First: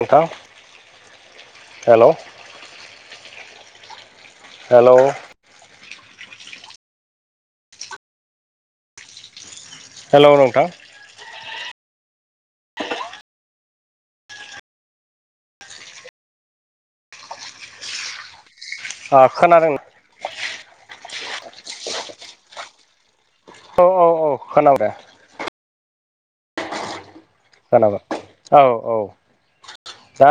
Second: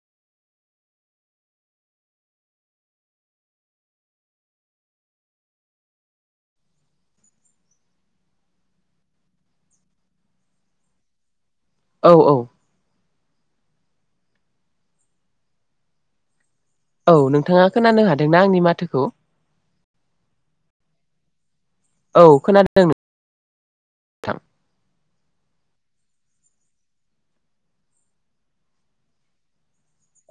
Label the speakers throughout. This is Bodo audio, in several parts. Speaker 1: नोंथां हेलौ हेलौ हेलौ नोंथां।
Speaker 2: औ औ। औ नोंथाङा खोनानो हादोंना आंनि माथोखौ?
Speaker 1: ओ खोनादों।
Speaker 2: औ खोनादों [unintelligible]
Speaker 1: औ औ औ
Speaker 2: नोंथां
Speaker 1: खोनाबाय। खोनाबाय औ औ। दा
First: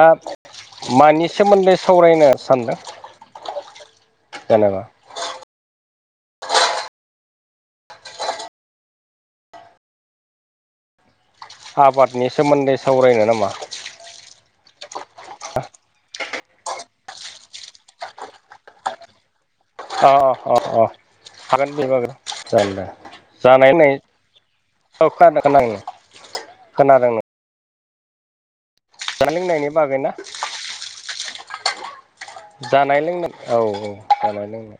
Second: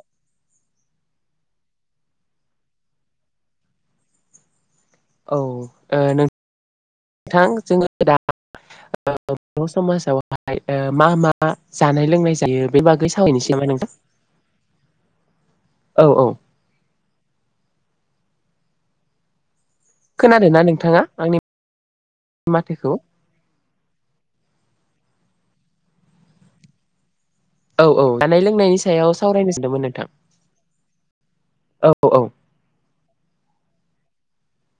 Speaker 1: मानि सोमोन्दै सावरायनो सान्दों? जेनेबा
Speaker 2: औ ओ नों नोंथां जोङो दा बर' समाजावहाय मा मा? मा जानाय
Speaker 1: आबादनि
Speaker 2: लोंनाय जायो
Speaker 1: सोमोन्दै
Speaker 2: बेनि बागै
Speaker 1: सावरायनो
Speaker 2: सावैनोसै नामा नोंथां? औ औ
Speaker 1: अ अ अ
Speaker 2: खोनादोंना
Speaker 1: अ
Speaker 2: नोंथाङा आंनि
Speaker 1: हागोन बेबाबो जागोन दे
Speaker 2: माथोखौ
Speaker 1: जानायनाय औ खोनादों खोनादों खोनादों नो
Speaker 2: औ औ जानाय लोंनायनि सायाव
Speaker 1: जानाय
Speaker 2: सावरायनो
Speaker 1: लोंनायनि
Speaker 2: सानदोंमोन
Speaker 1: बागै
Speaker 2: नोंथां
Speaker 1: ना
Speaker 2: औ औ
Speaker 1: जानाय- लोंनाय औ औ जानाय -लोंनाय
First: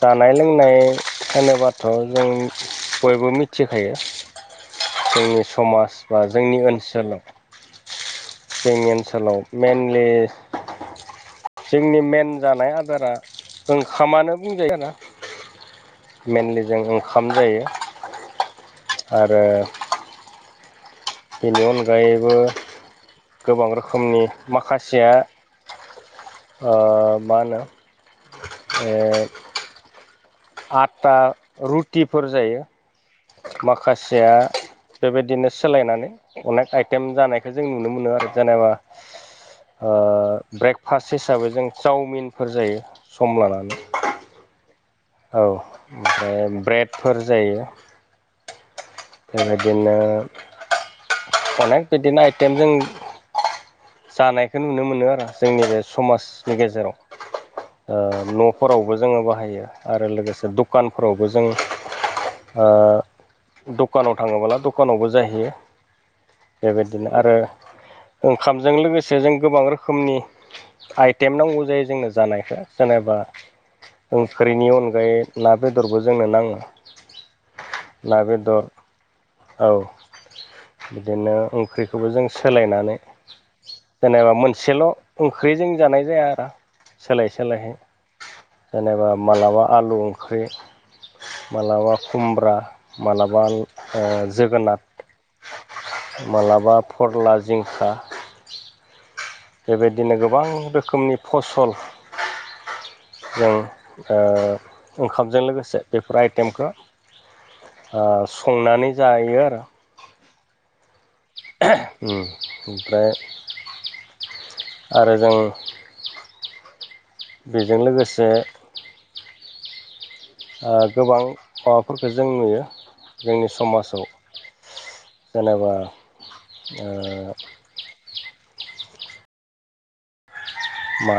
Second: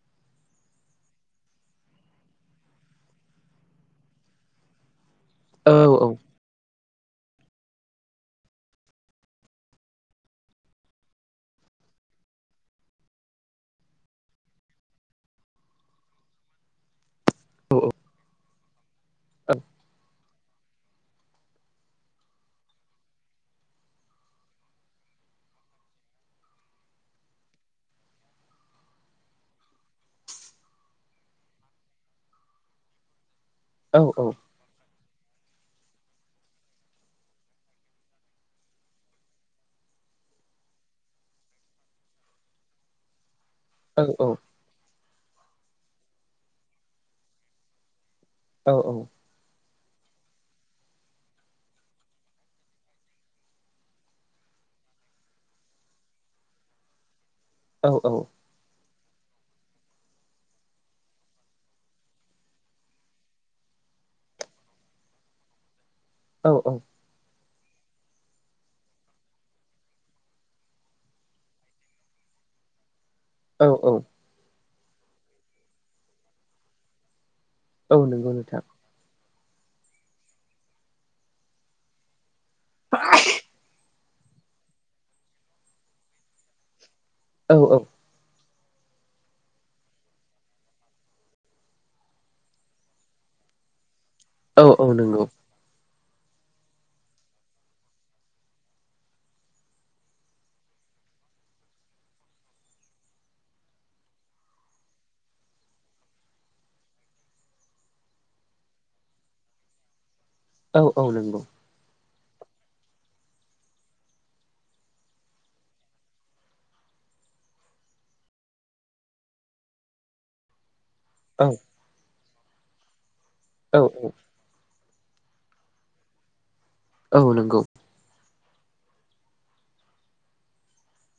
Speaker 1: जानाय लोंनाय होनोबाथ' जों बयबो मिथिखायो जोंनि
Speaker 2: औ
Speaker 1: समाज
Speaker 2: औ
Speaker 1: बा जोंनि ओनसोलाव जोंनि ओनसोलाव मेइनलि जोंनि मेन जानाय आदारा ओंखामानो बुंजायोना मेेइनलि जों ओंखाम जायो
Speaker 2: अ
Speaker 1: आरो बेनि अनगायैबो गोबां रोखोमनि माखासेया ओ मा होनो? ए आटा रुटिफोर जायो
Speaker 2: औ औ
Speaker 1: माखासेया बेबायदिनो सोलायनानै अनेख आइटेम जानायखौ जों नुनो मोनो आरो जेनेबा ओ ब्रेकफास्ट हिसाबै जों चावमिनफोर जायो सम लानानै
Speaker 2: औ औ
Speaker 1: औ ओ ब्रेडफोर जायो
Speaker 2: औ औ
Speaker 1: बेबायदिनो अनेक बिदिनो आइटेम जों जानायखौ नुनो मोनो आरो जोंनि बे समाजनि गेजेराव ओ न' फोरावबो जोङो बाहायो आरो लोगोसे दखानफोरावबो जों ओ दखानाव थाङोबला दखानावबो जाहैयो
Speaker 2: औ
Speaker 1: बेबायदिनो आरो ओंखामजों लोगोसे जों गोबां रोखोमनि आइटेम नांगौ जायो जोंनो जानायखौ जेनेबा
Speaker 2: औ औ
Speaker 1: ओंख्रिनि अनगायै ना बेदरबो जोंनो नाङा।
Speaker 2: औ
Speaker 1: ना
Speaker 2: नंगौ नोंथां
Speaker 1: बेदर औ बिदिनो ओंख्रिखौबो जों सोलायनानै जेनेबा मोनसेल' ओंख्रि जों जानाय जाया आरो सोलाय
Speaker 2: औ
Speaker 1: सोलाय हाय
Speaker 2: औ
Speaker 1: जेनेबा मालाबा आलु ओंख्रि मालाबा खुमब्रा मालाबा ओ
Speaker 2: औ औ
Speaker 1: जोगोनार
Speaker 2: नंगौ
Speaker 1: माब्लाबा फोरला जिंखा बेबायदिनो गोबां रोखोमनि फसल जों ओ ओंखामजों लोगोसे बेफोर आइटेमखो ओ संनानै जायो आरो
Speaker 2: औ औ नंगौ
Speaker 1: ओम ओमफ्राय आरो जों बेजों लोगोसे ओ गोबां
Speaker 2: औ
Speaker 1: माबाफोरखौ जों नुयो जोंनि
Speaker 2: औ
Speaker 1: समाजाव जेनेबा
Speaker 2: औ
Speaker 1: ओ
Speaker 2: नंगौ
Speaker 1: मा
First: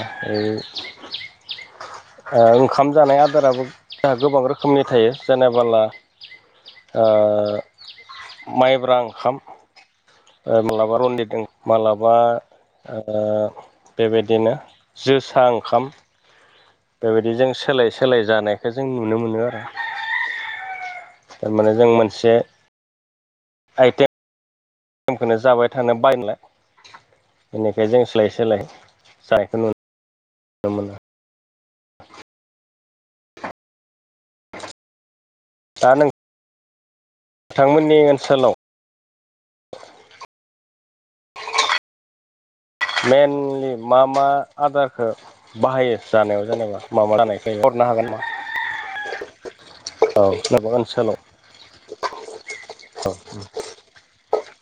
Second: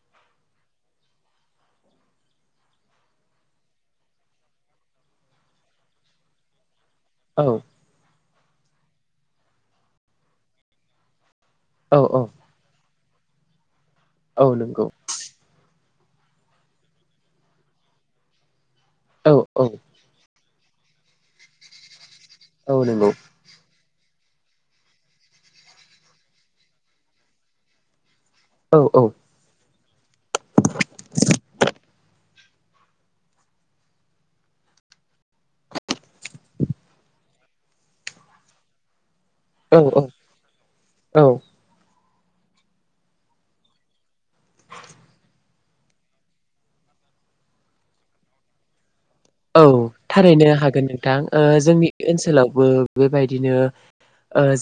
Speaker 1: ओ [unintelligible] ओ ओंखाम जानाय आदाराबो गोबां रोखोमनि थायो जेनेबाला [unintelligible] ओ
Speaker 2: औ
Speaker 1: माइब्रा ओंखाम ओ मालाबा रन्जित ओं
Speaker 2: औ
Speaker 1: मालाबा
Speaker 2: औ
Speaker 1: ओ
Speaker 2: औ
Speaker 1: बेबायदिनो
Speaker 2: नंगौ
Speaker 1: जोसा ओंखाम बेबायदि जों सोलाय सोलाय जानायखौ जों नुनो
Speaker 2: औ
Speaker 1: मोनो
Speaker 2: औ
Speaker 1: आरो थारमाने जों मोनसे
Speaker 2: औ नंगौ
Speaker 1: आइटेम खौनो जाबाय थानो बायो नालाय बेनिखाय जों सोलाय सोलाय
Speaker 2: औ औ
Speaker 1: जानायखौ नुनो मोनो दा नों थांमोननि ओनसोलाव
Speaker 2: औ औ औ
Speaker 1: मेइनलि मा मा आदारखौ बाहायो जानायाव जेनेबा माबा जानायखाय फोरमायनो हागोन नामा
Speaker 2: औ थारैनो
Speaker 1: औ
Speaker 2: हागोन नोंथां
Speaker 1: ओनसोलाव
Speaker 2: जोंनि ओनसोलावबो बेबायदिनो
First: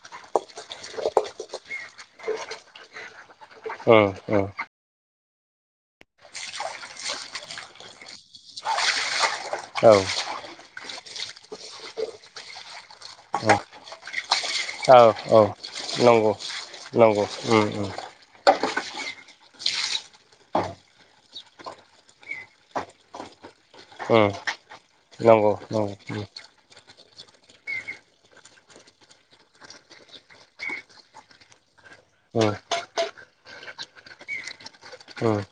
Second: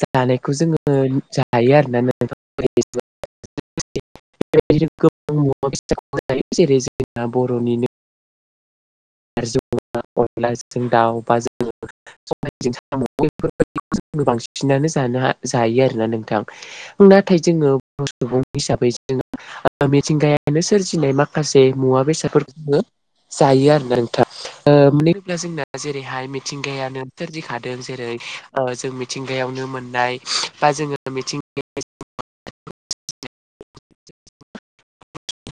Speaker 2: जानायखौ जोङो जायो आरोना नोंथां बेबायदिनो
Speaker 1: ओ ओ
Speaker 2: गोबां मुवा बेसादखौ जायो जेरै जोंना बर'निनो नारजि अमा अनलाजों दाव बा जोङो सबायजों साम'
Speaker 1: औ
Speaker 2: बेफोरबायदिखौ जों बांसिनानो जानो हा जायो आरोना नोंथां
Speaker 1: नांगौ
Speaker 2: नाथाय
Speaker 1: उम
Speaker 2: जोङो
Speaker 1: उम
Speaker 2: बर' सुबुं हिसाबै जोङो मिथिंगायानो सोरजिनाय माखासे मुवा बेसादफोरखौ जोङो जायो आरोना नोंथां
Speaker 1: उम
Speaker 2: मानो होनब्ला
Speaker 1: नंगौ
Speaker 2: जोंना
Speaker 1: नंगौ उम
Speaker 2: जेरैहाय मिथिं गायानो सोरजिखादों जेरै जों मिथिंगायावनो मोननाय बा जोङो मिथिंगायाव
Speaker 1: औ औ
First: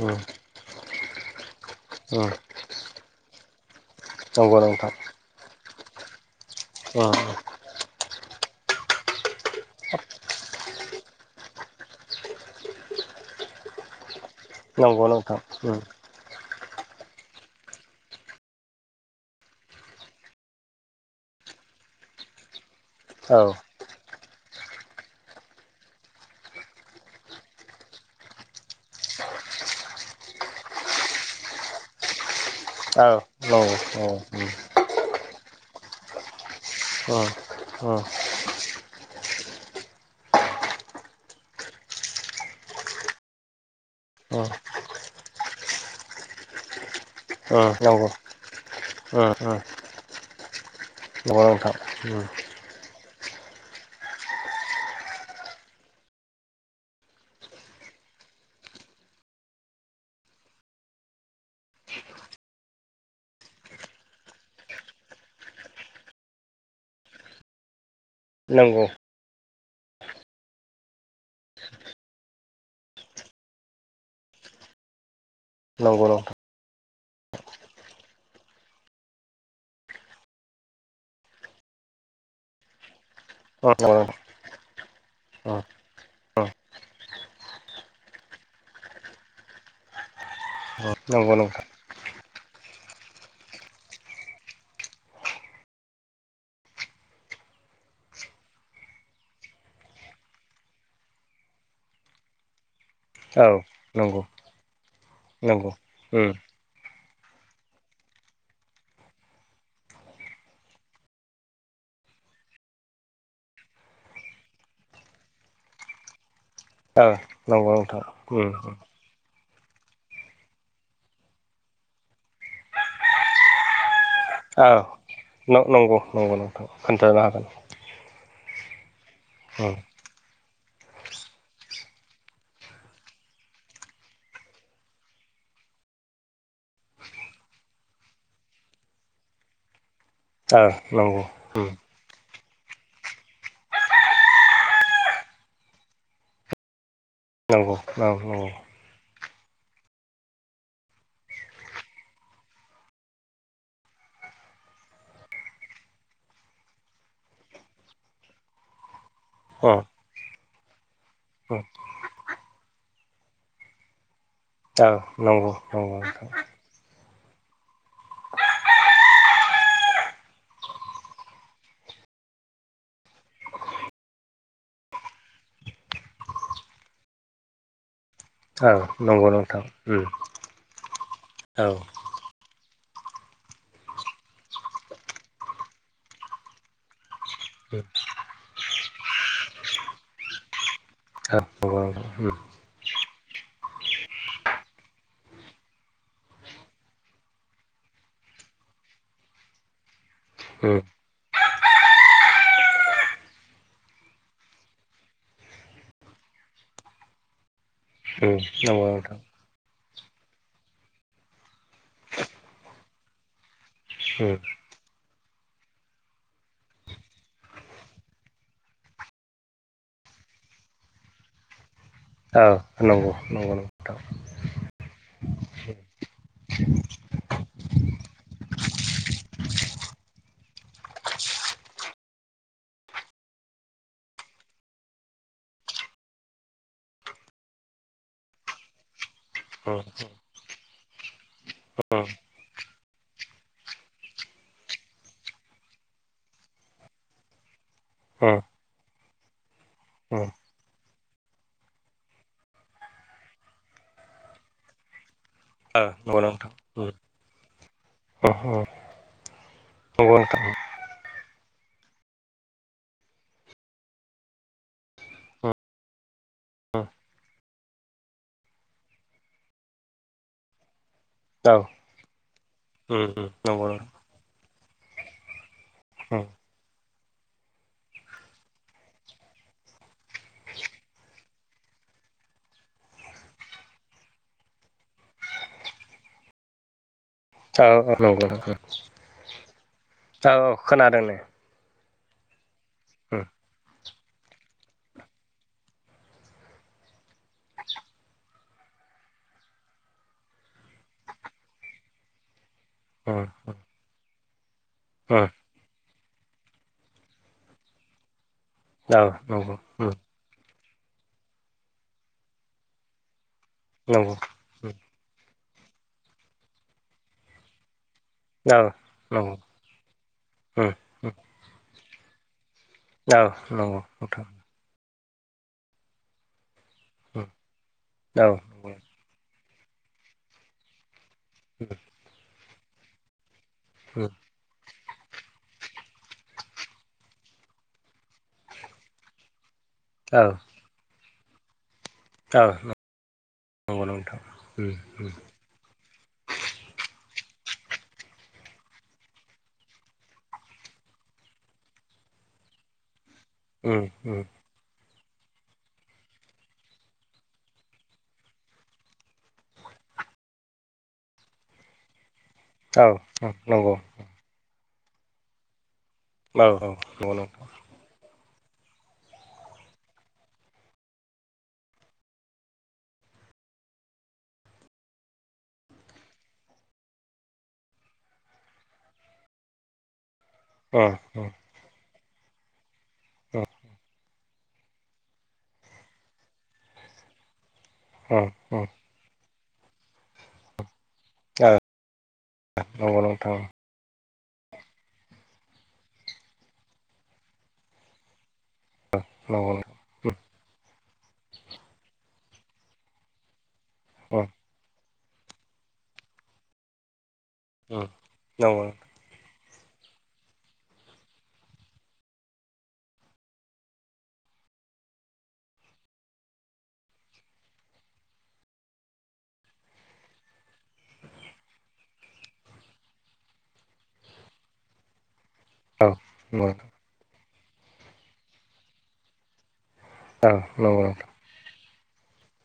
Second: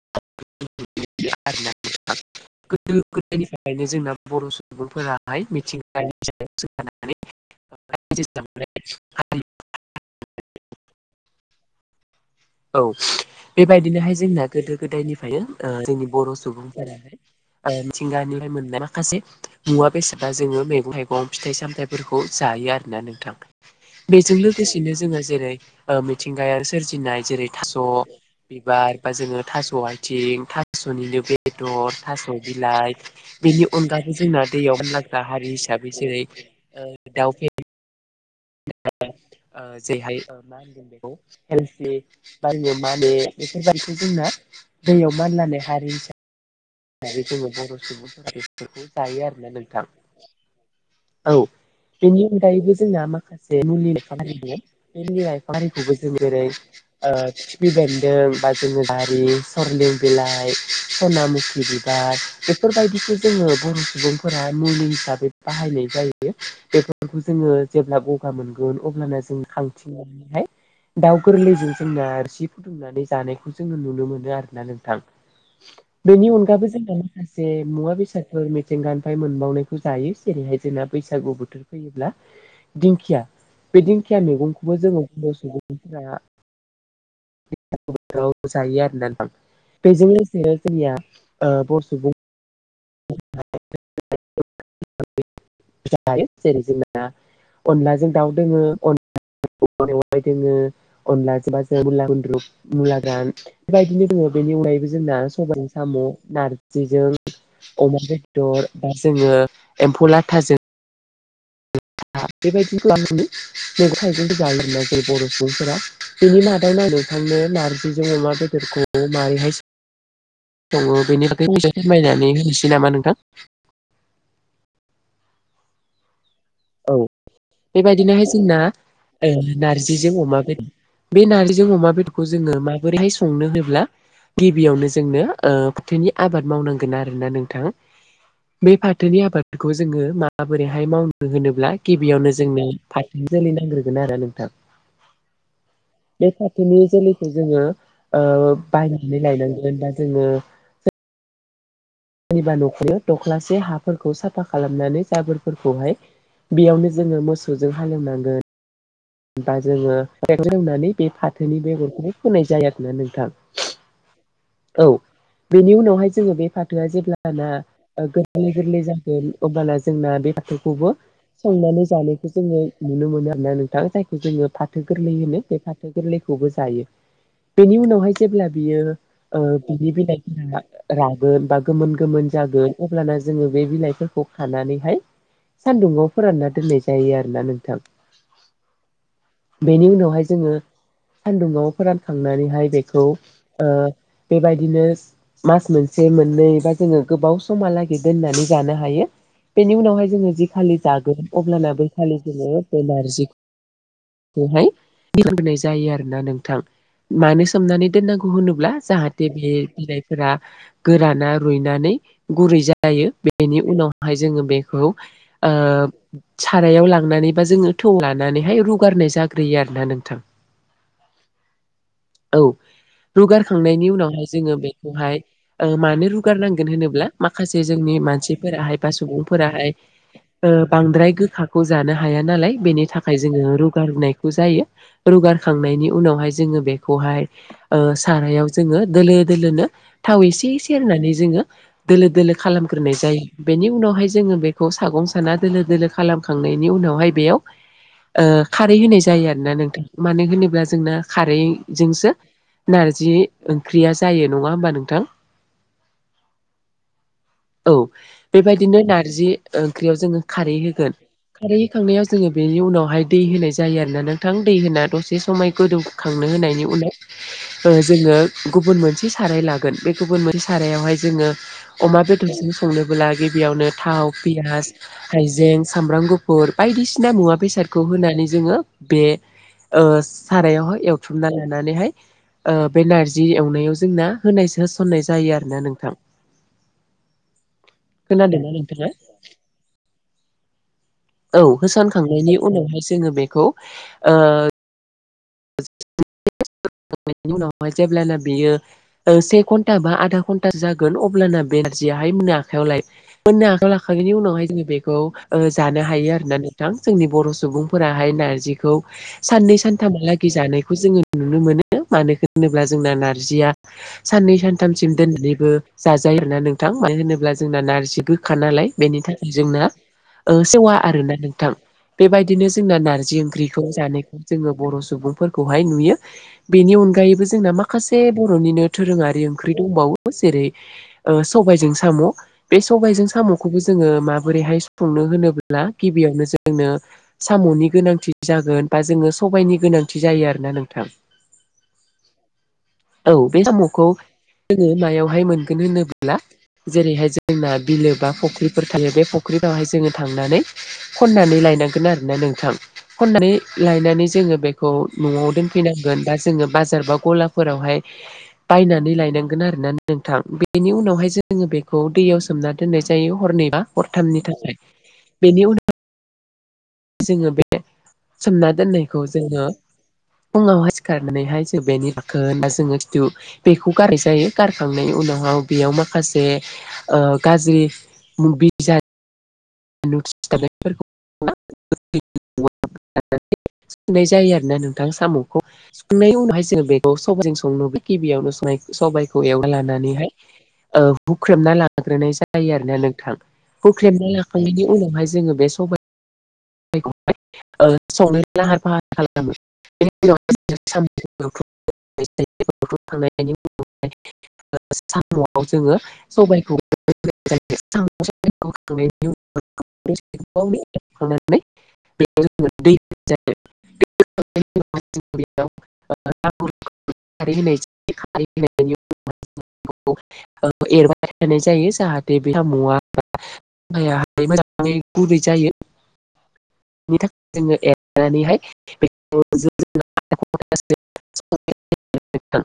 Speaker 1: औ
Speaker 2: [unintelligible] गोदो गोदोनिफ्रायनो जोंना बर'
Speaker 1: नंगौ नोंथां
Speaker 2: सुबुंफोरा मिथिंगा [unintelligible]
Speaker 1: उम
Speaker 2: औ बेबायदिनोहाय जोंना गोदो
Speaker 1: नंगौ नोंथां
Speaker 2: गोदायनिफ्रायनो ओ
Speaker 1: उम
Speaker 2: जोंनि बर' सुबुंफोराहाय मिथिंगानिफ्राय मोननाय माखासे मुवा बेसादा जोङो मैगं थाइगं फिथाइ सामथाइ फोरखौ जायो आरो
Speaker 1: औ
Speaker 2: नोंथां बेजों लोगोसेनो जोङो जेरै मिथिंगाया सोरजिनाय जेरै थास' बिबार बा जोङो थास' आथिं थास'निनो बेदर थास' बिलाइ
Speaker 1: औ
Speaker 2: बेनि
Speaker 1: नंगौ नंगौ
Speaker 2: अनगाैबो जोंना दैयाव मानलाग्रा हारि हिसाबै जेरै
Speaker 1: औ
Speaker 2: दाउ फे
Speaker 1: औ
Speaker 2: [unintelligible] बेफोरबायदिखौ जोंना
Speaker 1: उम
Speaker 2: दैयाव मानलानाय हारि हिसाबै दायो जोङो
Speaker 1: उम
Speaker 2: बर'
Speaker 1: नंगौ
Speaker 2: सुबुंफोरा बेफोरखौ
Speaker 1: उम
Speaker 2: जायो आरोना नोंथां औ
Speaker 1: नंगौ नोंथां उम
Speaker 2: बेनि अनगायैबो जोंना माखासे जे मुलिफोर दं बेु मुलि लायफांफोरखौबो जों जेरै खिफि बेन्दों बा जोङो बारि सरलिं बिलाइ सना मु नि बिबार बेफोरबायदिखौ जोङो बर' सुबुंफोरा मुलि हिसाबै बाहायनाय जायो बेफोरखौ जोङो जेब्ला गगा मोनगोन अब्लाना जों खांथिंनानैहाय दाउ गोरलैजों जोंना रोसि फुदुंनानै जानायखौ जोङो नुनो मोनो आरो ना नोंथां बेनि अनगा बो जोंना माखासे मुवा बेसादफोर मिथिंगानिफ्राय मोनबावनायखौ जायो जेरैहाय जोंना बैसागु बोथोर बोथोर फैयोब्ला
Speaker 1: [inaudible]
Speaker 2: दिंखिया बे दिंखिया मैगंखौबो जोङो बर' सुबुंफोरा बैसागो बोथोराव जायो आरोना नोंथां बेजों लोगोसे जोंनिया
Speaker 1: नंगौ नंगौ नोंथां नंगौ नोंथां नंगौ
Speaker 2: ओ
Speaker 1: नोंथां
Speaker 2: बर' सुबुं [unintelligible] [unintelligible] जेरै जोंना अनलाजों दाउ दोङो अन [unintelligible] एवनाय जायो अनलाजों जोङो मुला गुन्द्रु मुला गोरान
Speaker 1: औ
Speaker 2: बेबायदिनो
Speaker 1: नंगौ
Speaker 2: जोङो बेनि अनगायैबो जोंना सबायजों
Speaker 1: नंगौ
Speaker 2: साम'
Speaker 1: उम
Speaker 2: नारजि जेजों अमा बेदर बा जोङो एम्फौ लाथाजों [unintelligible] मैगं थाइगंखौ जायोमोन आरो ना बर' सुबुंफोरा बेनि मादाव नायो [unintelligible]
Speaker 1: औ
Speaker 2: नोंथांनो
Speaker 1: नंगौ नोंथां
Speaker 2: नारजिजों अमा
Speaker 1: उम
Speaker 2: बेदरखौ मारैहाय सङो बेनि थाखाय एसे फोरमायनानै होनोसै नामा नोंथां
Speaker 1: औ नंगौ नंगौ
Speaker 2: औ
Speaker 1: खोन्थानो हागोन
Speaker 2: बेबायदिनोहाय जोंना ओ
Speaker 1: उम
Speaker 2: नारजि जों अमा बेदर बे नारजिजों अमा बेदरखौ जोङो माबोरैहाय सङो होनोब्ला गिबियावनो जोंनो ओ फाथोनि आबाद मावनांगोन आरोना नोंथां बे फाथोनि आबादखौ जोङो
Speaker 1: औ
Speaker 2: माबोरैहाय माव
Speaker 1: नंगौ उम
Speaker 2: गिबियावनो जोंनो फाथो जोलै नांग्रोगोन आरो नोंथां बे फाथोनि जोलैखौ जोङो
Speaker 1: नंगौ
Speaker 2: बायनानै लायनांगोन बा जोङो सोरनिबा न'खराव दख्लासे हाफोरखौ साफा खालामनानै जाबोरफोरखौहाय बेयावनो जोङो मोसौजों हालेवनांगोन बा
Speaker 1: औ
Speaker 2: जोङो [unintelligible] ट्रेक्टर होनानै बे फाथोनि बेगरखौ फोनाय जायो आरोना नोंथां औ
Speaker 1: नंगौ अ
Speaker 2: बेनि
Speaker 1: उम औ नंगौ
Speaker 2: उनावहाय
Speaker 1: नोंथां
Speaker 2: जोङो बे फाथोआ जेब्ला दाना गोरलै गोरलै जागोन अब्लाना जोंना बे फाथोखौबो संनानै जानायखौ जोङो नुनो मोनो आरोना नों थां जायखौ जोङो फाथो गोरलै होनो बे फाथो गोरलैखौबो जायो बेनि उनावहाय जेब्ला
Speaker 1: औ
Speaker 2: बियो
Speaker 1: नंगौ
Speaker 2: ओ
Speaker 1: नोंथां
Speaker 2: बिनि
Speaker 1: उम
Speaker 2: बिलाइफोरा रागोन बा
Speaker 1: औ
Speaker 2: गोमोन गोमोन जागोन अब्लाना जोङो बे बिलाइफोरखौ खानानैहाय सान्दुङाव फोरानना दोननाय जायो आरो होननानै
Speaker 1: उम
Speaker 2: नोंथां बेनि उनावहाय जोङो
Speaker 1: औ
Speaker 2: सानदुङाव फोरानखांनानैहाय बेखौ ओ बेबायदिनो मास मोनसे मोननै बा जोङो गोबाव समहालागै दोननानै जानो हायो बेनि उनावहाय जोङो जि खालि जागोन अब्लाना बै खालि जोङो बे नारजि खौहाय [unintelligible] जायो आरोना नोंथां मानो सोमनानै दोननांगौ होनोब्ला
Speaker 1: नंगौ नोंथां
Speaker 2: जाहाथे बे बिलाइ फोर गोराना रुइनानै गुरै जायो बेनि उनावहाय
Speaker 1: उम
Speaker 2: जोङो बे खौ ओ सारायाव लांनानै बा जोङो थौ लानानै रु गारनाय जाग्रोयो आरोना नोंथां
Speaker 1: औ उम नंगौ नोंथां उम नंगौ नंगौ
Speaker 2: रुगारखांनायनि
Speaker 1: नोंथां
Speaker 2: उनावहाय जोङो बेखौहाय मानो रुगारनांगोन होनोब्ला माखासे जोंनि मानसिफोराहाय बा सुबुंफोराहाय ओ बांद्राय गोखाखौ जानो हाया नालाय बेनि थाखाय जोङो रु गारनायखौ जायो रुगारखांनायनि उनावहाय जोङो बेखौहाय ओ सारायाव जोङो दोलो दोलोनो
Speaker 1: उम
Speaker 2: थाव एसे सेरनानै जोङो
Speaker 1: उम उम
Speaker 2: दोलो दोलो खालाम ग्रोनाय जायो बेनि उनावहाय जोङो बेखौ सागं साना दोलो दोलो खालामखांनायनि उनावहाय बेयाव
Speaker 1: [inaudible]
Speaker 2: ओ खारै होनाय जायो आरोना नोंथां
Speaker 1: उम
Speaker 2: मानो होनोब्ला जोंना खारै जोंसो नारजि ओंख्रिया जायो नङा होमबा नोंथां
Speaker 1: ओ नंगौना नोंथां उम औ औ
Speaker 2: औ बेबायदिनो नारजि ओंख्रियाव जोङो खारै होगोन खारै होखांनायाव जोङो बेनि उनावहाय दै होनाय जायो आरोना नोंथां दै होना दसे समाय गोदौ खांनो होनायनि उनाव ओ जोङो गुबुन मोनसे साराइ लागोन बे गुबुन मोनसे सारायावहाय जोङो अमा बेदरजों संनोबोब्ला गिबियावनो थाव पियास हाइजें सामब्राम गुफुर बायदिसिना मुवा बेसादखौ होनानै जोङो बे ओ सारायावहाय एवथ्रमना लानानैहाय ओ बे नारजि एवनायाव जोंना होनायसो होसननाय जायो आरो ना नोंथां
Speaker 1: औ औ नंगौ
Speaker 2: खोनादोंना नोंथाङा?
Speaker 1: औ औ खोनादों दे
Speaker 2: औ होसोनखांनायनि उनावहाय जोङो बेखौ [unintelligible] उनावहाय जेब्लाना बियो ओ से घन्टा बा आधा घन्टा जागोन अब्लाना बे नारजियाहाय मोनो आखायाव लायो
Speaker 1: उम
Speaker 2: मोननो आखायाव लाखांनायनि उनावहाय जोङो बेखौ
Speaker 1: उम
Speaker 2: जानो हायो आरोना नोंथां जोंनि बर' सुबुंफोराहाय नारजिखौ
Speaker 1: औ नंगौ
Speaker 2: साननै
Speaker 1: उम
Speaker 2: सानथामहाला गै जानायखौ जोङो नुनो मोनो मानो होनोब्ला जोंना नारजिया
Speaker 1: नंगौ
Speaker 2: साननै सान
Speaker 1: उम
Speaker 2: थामसिम दोननानैबो जाजायो आरोना नोंथां मानो होनोब्ला जोंना नारजि खा
Speaker 1: औ
Speaker 2: नालाय बेनि थाखाय
Speaker 1: नंगौ
Speaker 2: जोंना
Speaker 1: उम उम
Speaker 2: सेवा आरोना नोंथां बेबायदिनो जोंना नारजि
Speaker 1: औ
Speaker 2: ओंख्रिखौ
Speaker 1: नंगौ
Speaker 2: जानायखौ
Speaker 1: नोंथां
Speaker 2: जोङो बर' सुबुं फोरखौहाय नुयो बेनि
Speaker 1: उम
Speaker 2: अनगायैबो जोंना माखासे
Speaker 1: औ
Speaker 2: बर'निनो दोरोङारि ओंख्रि दंबावो जेरै ओ सबायजों साम' बे सबायाइजों साम'खौ बे खौबो जोङो माबोरैहाय संनो होनोब्ला गिबियावनो जोंनो साम'नि गोनांथि जागोन बा जोङो सबायाइनि गोनांथि
Speaker 1: औ
Speaker 2: जायो आरोना नोंथां औ बे
Speaker 1: नंगौ
Speaker 2: साम'खौ
Speaker 1: नोंथां
Speaker 2: जोङो मायावहाय मोनगोन होनोब्ला ला जेरैहाय जोंना बिलो बा फख्रिफोर थायो बे फख्रिफोरावहाय जोङो थांनानै खननानै लायनांगोन आरोना नोंथां खननानै
Speaker 1: औ
Speaker 2: लायनानै
Speaker 1: नंगौ
Speaker 2: जोङो बेखौ खौ न'आव दोनफैनांगोन बा जोङो बाजार बा गलाफोरावहाय बायनानै लायनांगोन आरोना नोंथां बेनि उनावहाय जोङो बेखौ दैयाव सोमनानै
Speaker 1: औ
Speaker 2: दोननाय जायो हरनैबा
Speaker 1: नंगौ
Speaker 2: हरथामनि थाखाय बेनि उनाव
Speaker 1: औ औ
Speaker 2: जोङो बे सोमना दोननायखौ जोङो फुङावहाय सिखारनानैहाय जों बेनि दाखोन आरो जोङो खिथु बेखौ गाराय जायो गारखांनायनि उनाव बेयाव माखासे गाज्रि [unintelligible]
Speaker 1: औ नंगौ
Speaker 2: [unintelligible] थां साम'खौ संनायनि उनावहाय जोङो बेखौ सबायजों संनो नयो गिबियावनो संनाय सबाय एवना लानानैहाय हुख्रेमना लाग्रोनाय जायो आरोना नोंथां होख्रेमना लाखांनायनि उनावहाय जोङो बे सबाय संनो लाहार फाहार खालामो
Speaker 1: नंगौ नंगौ
Speaker 2: बेनि उनाव साम एवना लानायखौ होनाय जायो होखांनायनि उनाव साम'आव जोङो सबायखौ
Speaker 1: नंगौ औ नंगौ औ
Speaker 2: [unintelligible] बे जों दै [inaudible] [unintelligible] एरबाय थानाय जायो जाहाथे बे साम'आ सामवाहाय मोजाङै गुरै जायो
Speaker 1: औ नंगौ
Speaker 2: बेनि थाखाय जोङो एरनानैहाय बे
Speaker 1: औ नंगौ
Speaker 2: [unintelligible]